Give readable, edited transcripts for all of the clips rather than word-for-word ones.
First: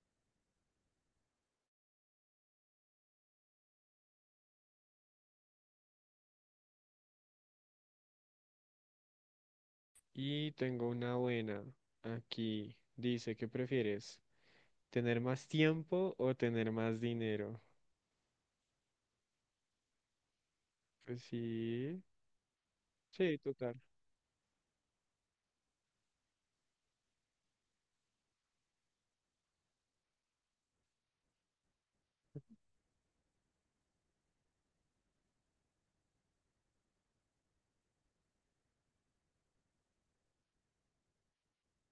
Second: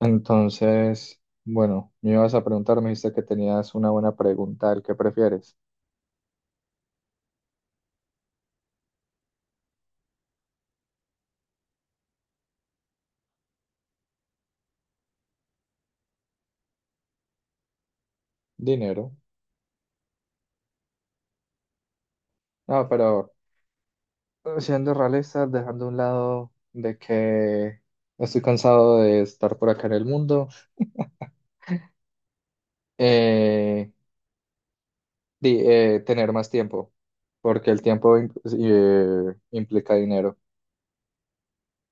Entonces, bueno, me ibas a preguntar, me dijiste que tenías una buena pregunta, ¿el qué prefieres? Y tengo una buena. Aquí dice, ¿qué prefieres? ¿Tener más tiempo o tener más dinero? Dinero. Pues sí, No, pero sí, total. Siendo realistas dejando a un lado de que estoy cansado de estar por acá en el mundo, eh, tener más tiempo, porque el tiempo implica dinero.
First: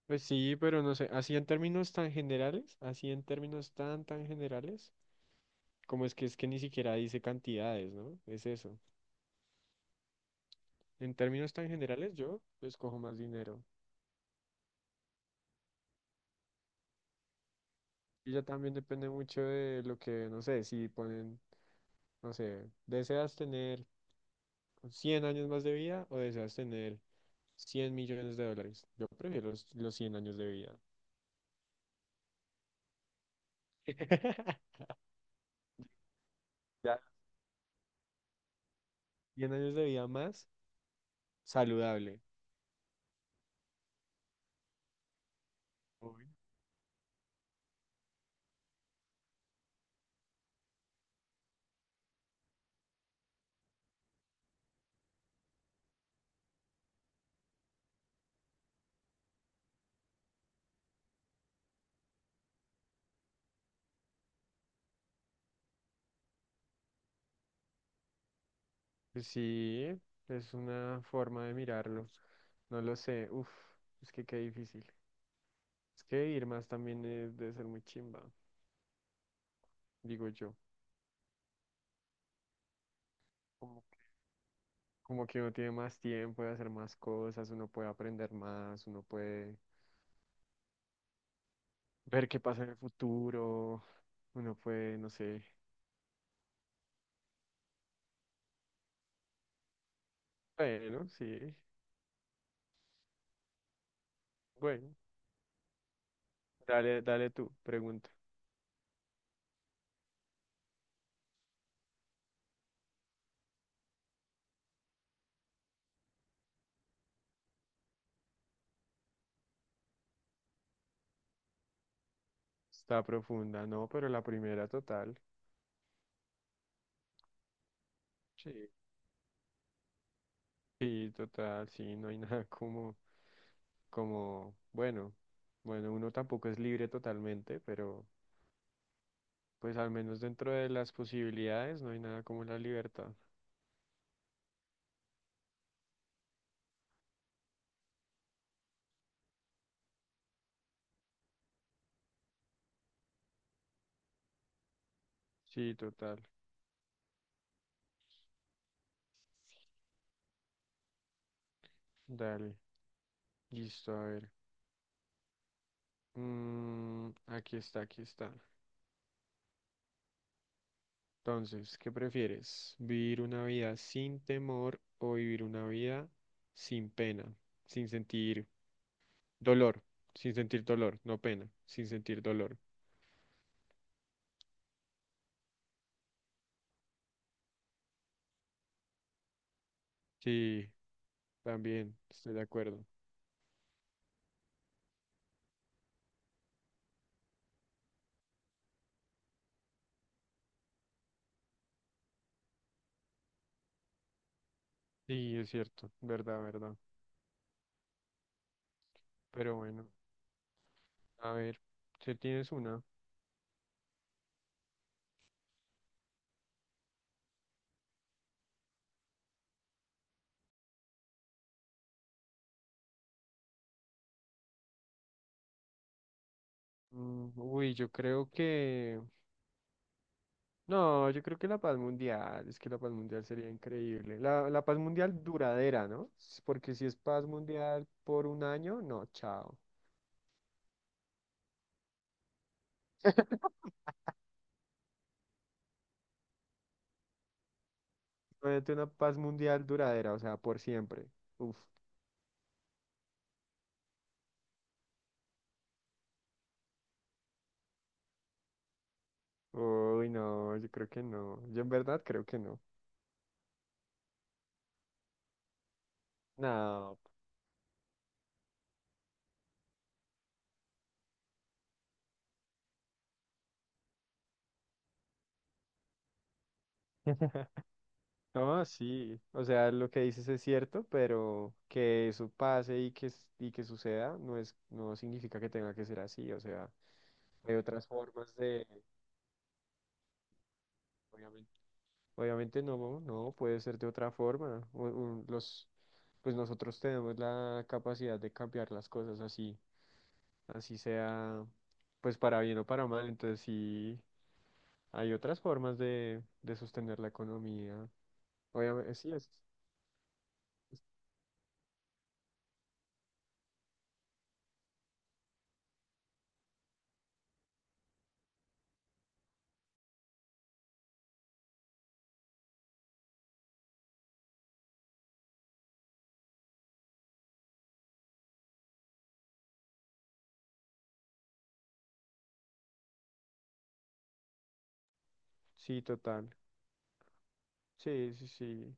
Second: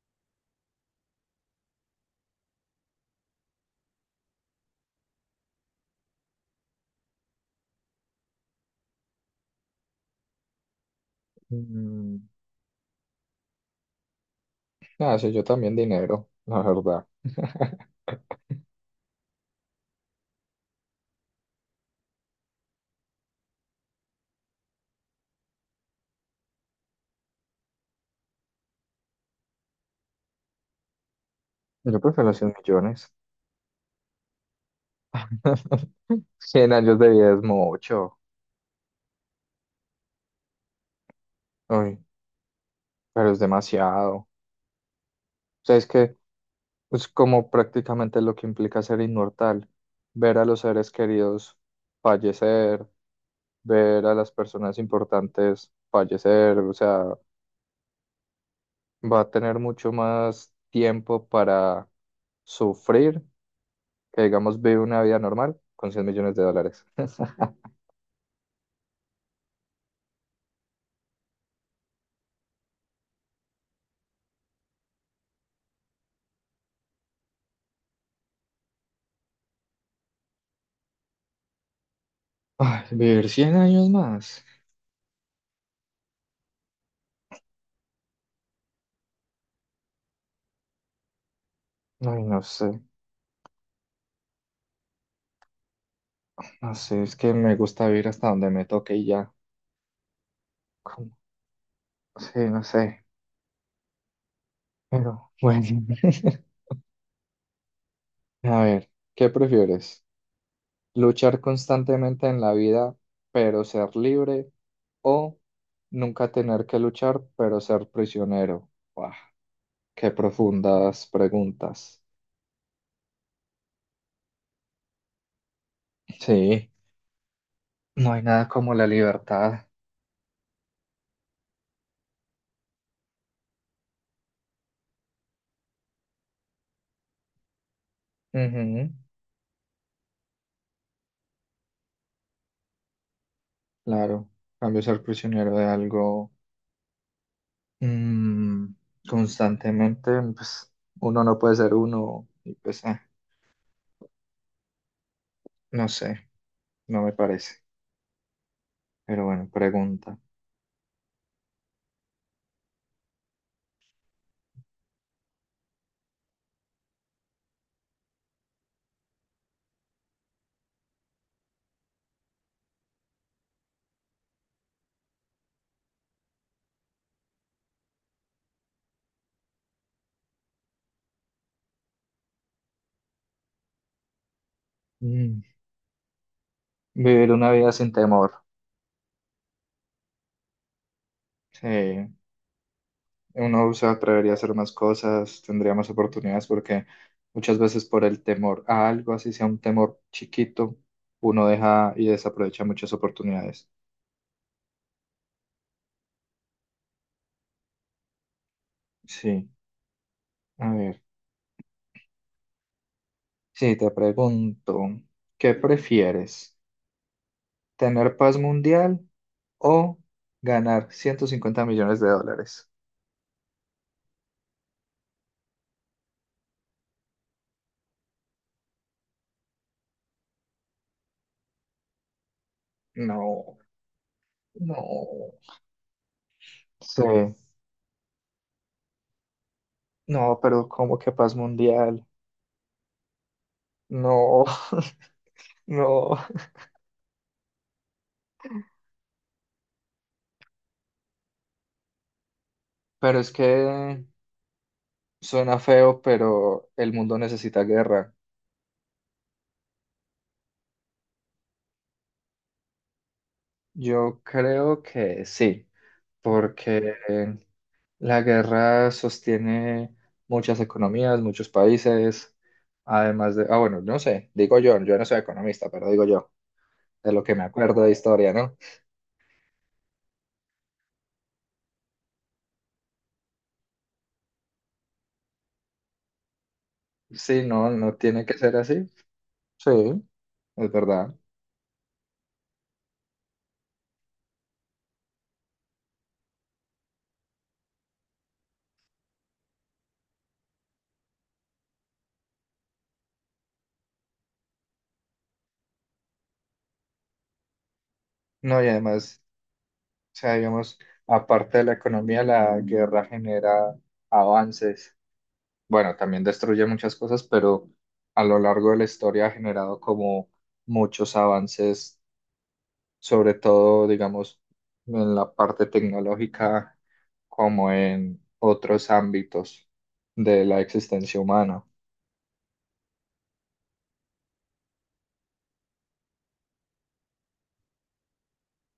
Pues sí, pero no sé, así en términos tan generales, así en términos tan generales, como es que ni siquiera dice cantidades, ¿no? Es eso. En términos tan generales, Mm, yo escojo más dinero. ah, sí, yo también dinero, la verdad. Y ya también depende mucho de lo que, no sé, si ponen, no sé, ¿deseas tener 100 años más de vida o deseas tener $100 millones? Yo prefiero los 100 años de vida. Yo prefiero 100 millones. Cien años Ya. de vida es mucho. 100 años de vida más Uy, saludable. pero es demasiado. ¿Sabes que? Uy. Es como prácticamente lo que implica ser inmortal, ver a los seres queridos fallecer, ver a las personas importantes fallecer. O sea, va a tener mucho más tiempo para sufrir que, digamos, vivir una vida normal con 100 millones de dólares. Pues sí, es una forma de mirarlo. No lo sé. Uf, es que qué difícil. Es que vivir más también debe ser muy chimba, digo yo. Ay, vivir cien Como, años más. como que uno tiene más tiempo de hacer más cosas, uno puede aprender más, uno puede Ay, ver qué no pasa sé, en el futuro, uno puede, no sé. no sé, es que me gusta vivir hasta donde me toque y ya. Bueno, Como- sí. Sí, no sé, Bueno, pero bueno. dale, dale tú, pregunta. A ver, ¿qué prefieres? Luchar constantemente en la vida, pero ser libre, o nunca tener que luchar, pero ser prisionero. Buah, qué profundas preguntas. Está profunda, no, pero la primera total. Sí, no hay nada Sí. como la libertad. Sí, total, sí, no hay nada como, bueno, bueno, uno tampoco es libre totalmente, pero Ujú. pues al menos dentro de las posibilidades no hay nada como la libertad. Claro, en cambio ser prisionero de algo, mm, constantemente, pues uno no puede ser uno, y pues Sí, no total. sé, no me parece. Pero bueno, pregunta. Dale, listo, a ver. Mm, aquí está, aquí está. Entonces, ¿qué prefieres? ¿Vivir una vida sin temor o vivir una vida sin pena, sin sentir dolor, sin sentir dolor, no pena, sin sentir dolor? Mm, Vivir una vida sin temor. Sí, también Sí. estoy de acuerdo. Uno se atrevería a hacer más cosas, tendría más oportunidades, porque muchas veces por el temor a algo, así sea un temor chiquito, uno deja y desaprovecha muchas oportunidades. Sí, es cierto, verdad, verdad. Sí, Pero bueno, a ver, a ver, si tienes una. sí, te pregunto, ¿qué prefieres? ¿Tener paz mundial o ganar 150 millones de dólares? Uy, yo creo que no, yo creo que la paz mundial, es que la paz mundial sería No, increíble. La paz mundial no. duradera, ¿no? Porque si es Sí, paz mundial por un año, no, chao. no, pero ¿cómo que paz mundial? No, no. Obviamente una paz mundial duradera, o sea, por siempre. Uf. Pero es que suena feo, pero el mundo necesita guerra. Uy, no, yo creo que no. Yo en verdad creo que no. Yo creo que sí, porque No. la guerra sostiene muchas economías, muchos países, además de, ah, bueno, no sé, digo yo, yo no soy economista, pero digo yo, de lo que me acuerdo de historia, ¿no? No, sí. O sea, lo que dices es cierto, pero que eso pase y que, y que suceda no es, no significa que tenga que ser así. O sea, Sí, hay no, otras no tiene que formas ser de, así. Sí, es verdad. obviamente, obviamente no, no, puede ser de otra forma. Pues nosotros tenemos la capacidad de cambiar las cosas así. Así sea, pues para bien o para mal. Entonces sí, hay otras formas de sostener la economía. No, y Obviamente, sí, además, es, o sea, digamos, es- aparte de la economía, la guerra genera avances. Bueno, también destruye muchas cosas, pero a lo largo de la historia ha generado como muchos avances, sobre todo, digamos, en la parte tecnológica, como en otros ámbitos de la existencia humana. sí, total. Sí, sí, sí.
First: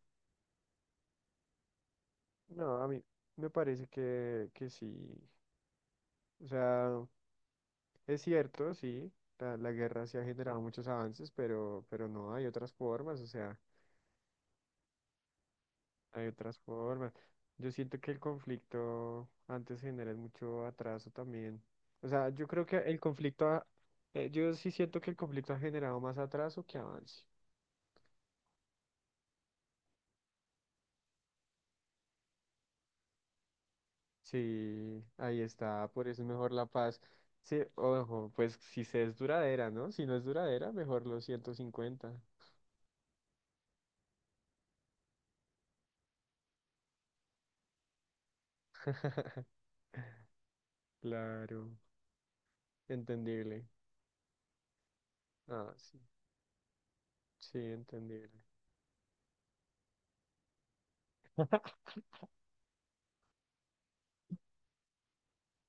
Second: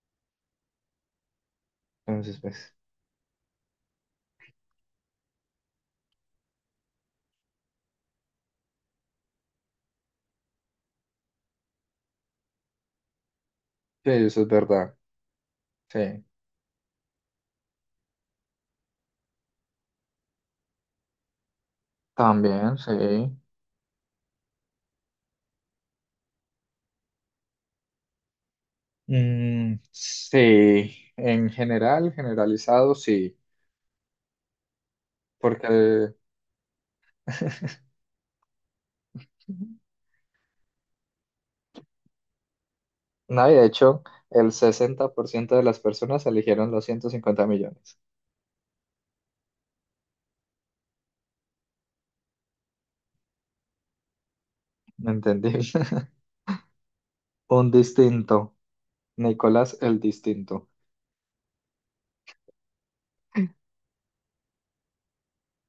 Entonces, pues, No, a mí me parece que sí. O sea, es cierto, sí, la guerra sí ha generado muchos avances, pero no, hay otras formas. O sea, sí, eso es verdad. Sí, hay otras formas. Yo siento que el conflicto antes genera mucho atraso también. O sea, yo creo también, que sí. el conflicto, yo sí siento que el conflicto ha generado más atraso que avance. Mm, sí, en general, generalizado, sí, Sí, ahí porque está, por eso es mejor la paz. Sí, ojo, pues si se es duradera, ¿no? Si no es duradera, mejor los 150. No, y de hecho, el 60% de las personas eligieron los 150 millones. Claro, entendible. Entendí. Ah, sí, sí, Un entendible. distinto. Nicolás el distinto.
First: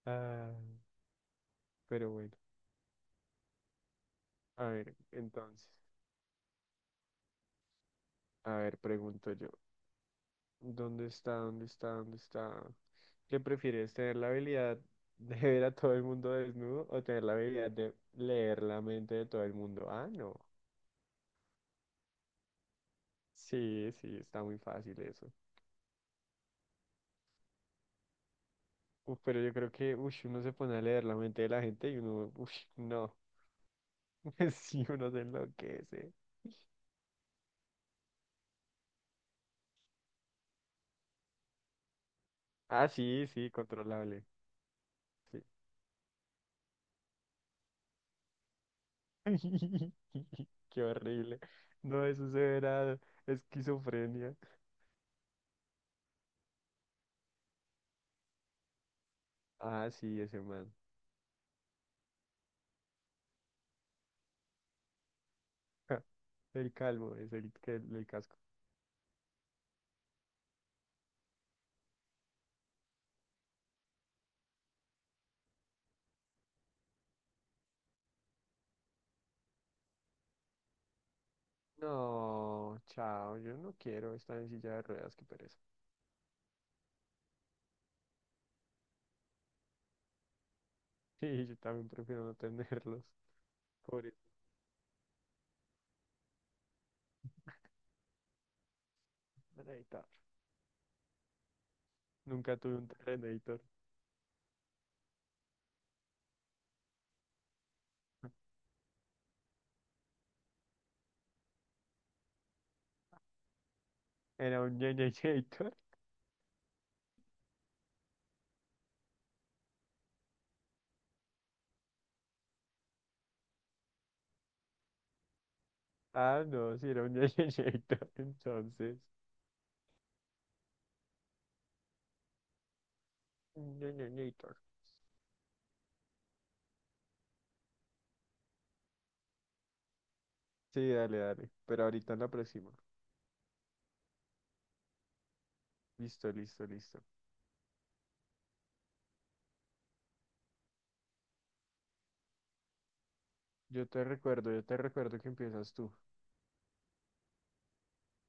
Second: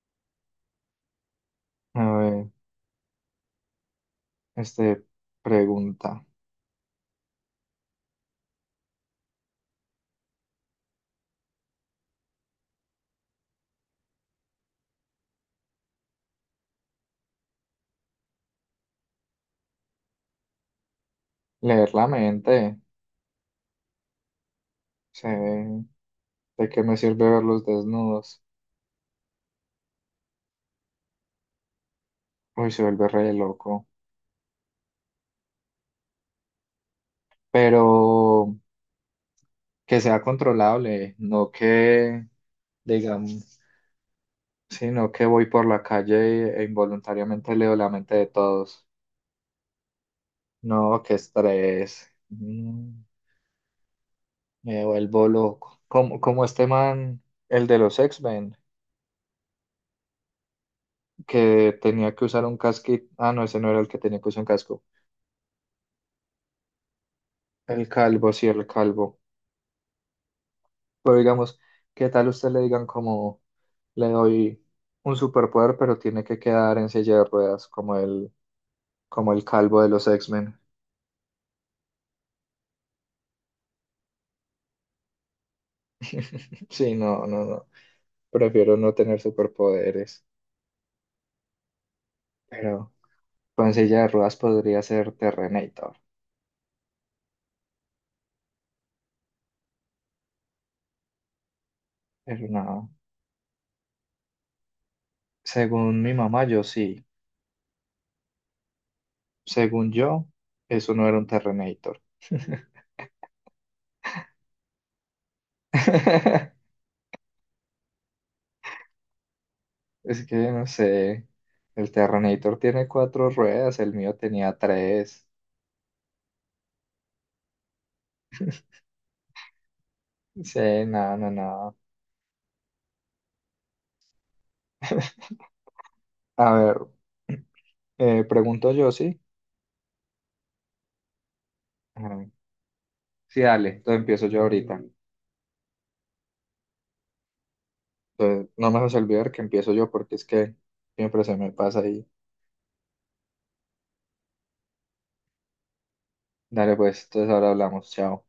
Ah, A pero bueno, ver, a ver, este, entonces, pregunta. a ver, pregunto yo. ¿Dónde está? ¿Dónde está? ¿Dónde está? ¿Qué prefieres? ¿Tener la habilidad de ver a todo el mundo desnudo o tener la habilidad de leer la mente de todo el mundo? Ah, no. Leer la mente. Sí, sí, está muy fácil Sí, eso. ¿de qué me sirve verlos desnudos? Uf, pero yo creo que ush, uno se pone a leer la mente de la gente y uno, uff, Uy, se vuelve no. re loco. Sí, uno se enloquece. Pero que sea controlable, no que, Ah, sí, sí, digamos, controlable. sino que Sí. voy por la calle e involuntariamente leo la mente de todos. Qué No, qué horrible. No, estrés. eso se Mm. verá esquizofrenia. Me vuelvo loco. Como este man, el de los X-Men, Ah, sí, ese man. que tenía que usar un casquito. Ah, no, ese no era el que tenía que usar un casco. El calvo es El el calvo, casco. sí, el calvo. Pero digamos, ¿qué tal usted le digan como le doy un superpoder, pero tiene que quedar en silla de ruedas, como el, calvo de los X-Men? No, chao, yo no quiero estar en silla de ruedas, qué pereza. Sí, no, no, no. Prefiero no tener superpoderes. Sí, yo también prefiero no Pero tenerlos. con silla de Pobre ruedas podría ser Terrenator. Terrenator. Pero Nunca tuve un no. Terrenator. Según mi mamá, yo sí. Según yo, eso no era un Terrenator. ¿Era un Ñeñeñator? Es que no sé, el Terrenator tiene cuatro ruedas, el mío tenía tres. Ah, no, sí, era un Ñeñeñator, entonces. Sí, nada, nada, nada. Un Ñeñeñator. A ver, pregunto yo, ¿sí? Sí, dale, dale. Pero ahorita en Ajá. la próxima. Sí, dale, entonces empiezo yo ahorita. Listo, listo, listo. Entonces, no me vas a olvidar que empiezo yo porque es que siempre se me pasa ahí. Yo te recuerdo que empiezas tú. Dale, pues, entonces ahora hablamos, chao.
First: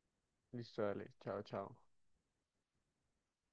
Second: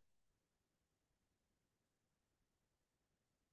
Listo, dale. Chao, chao.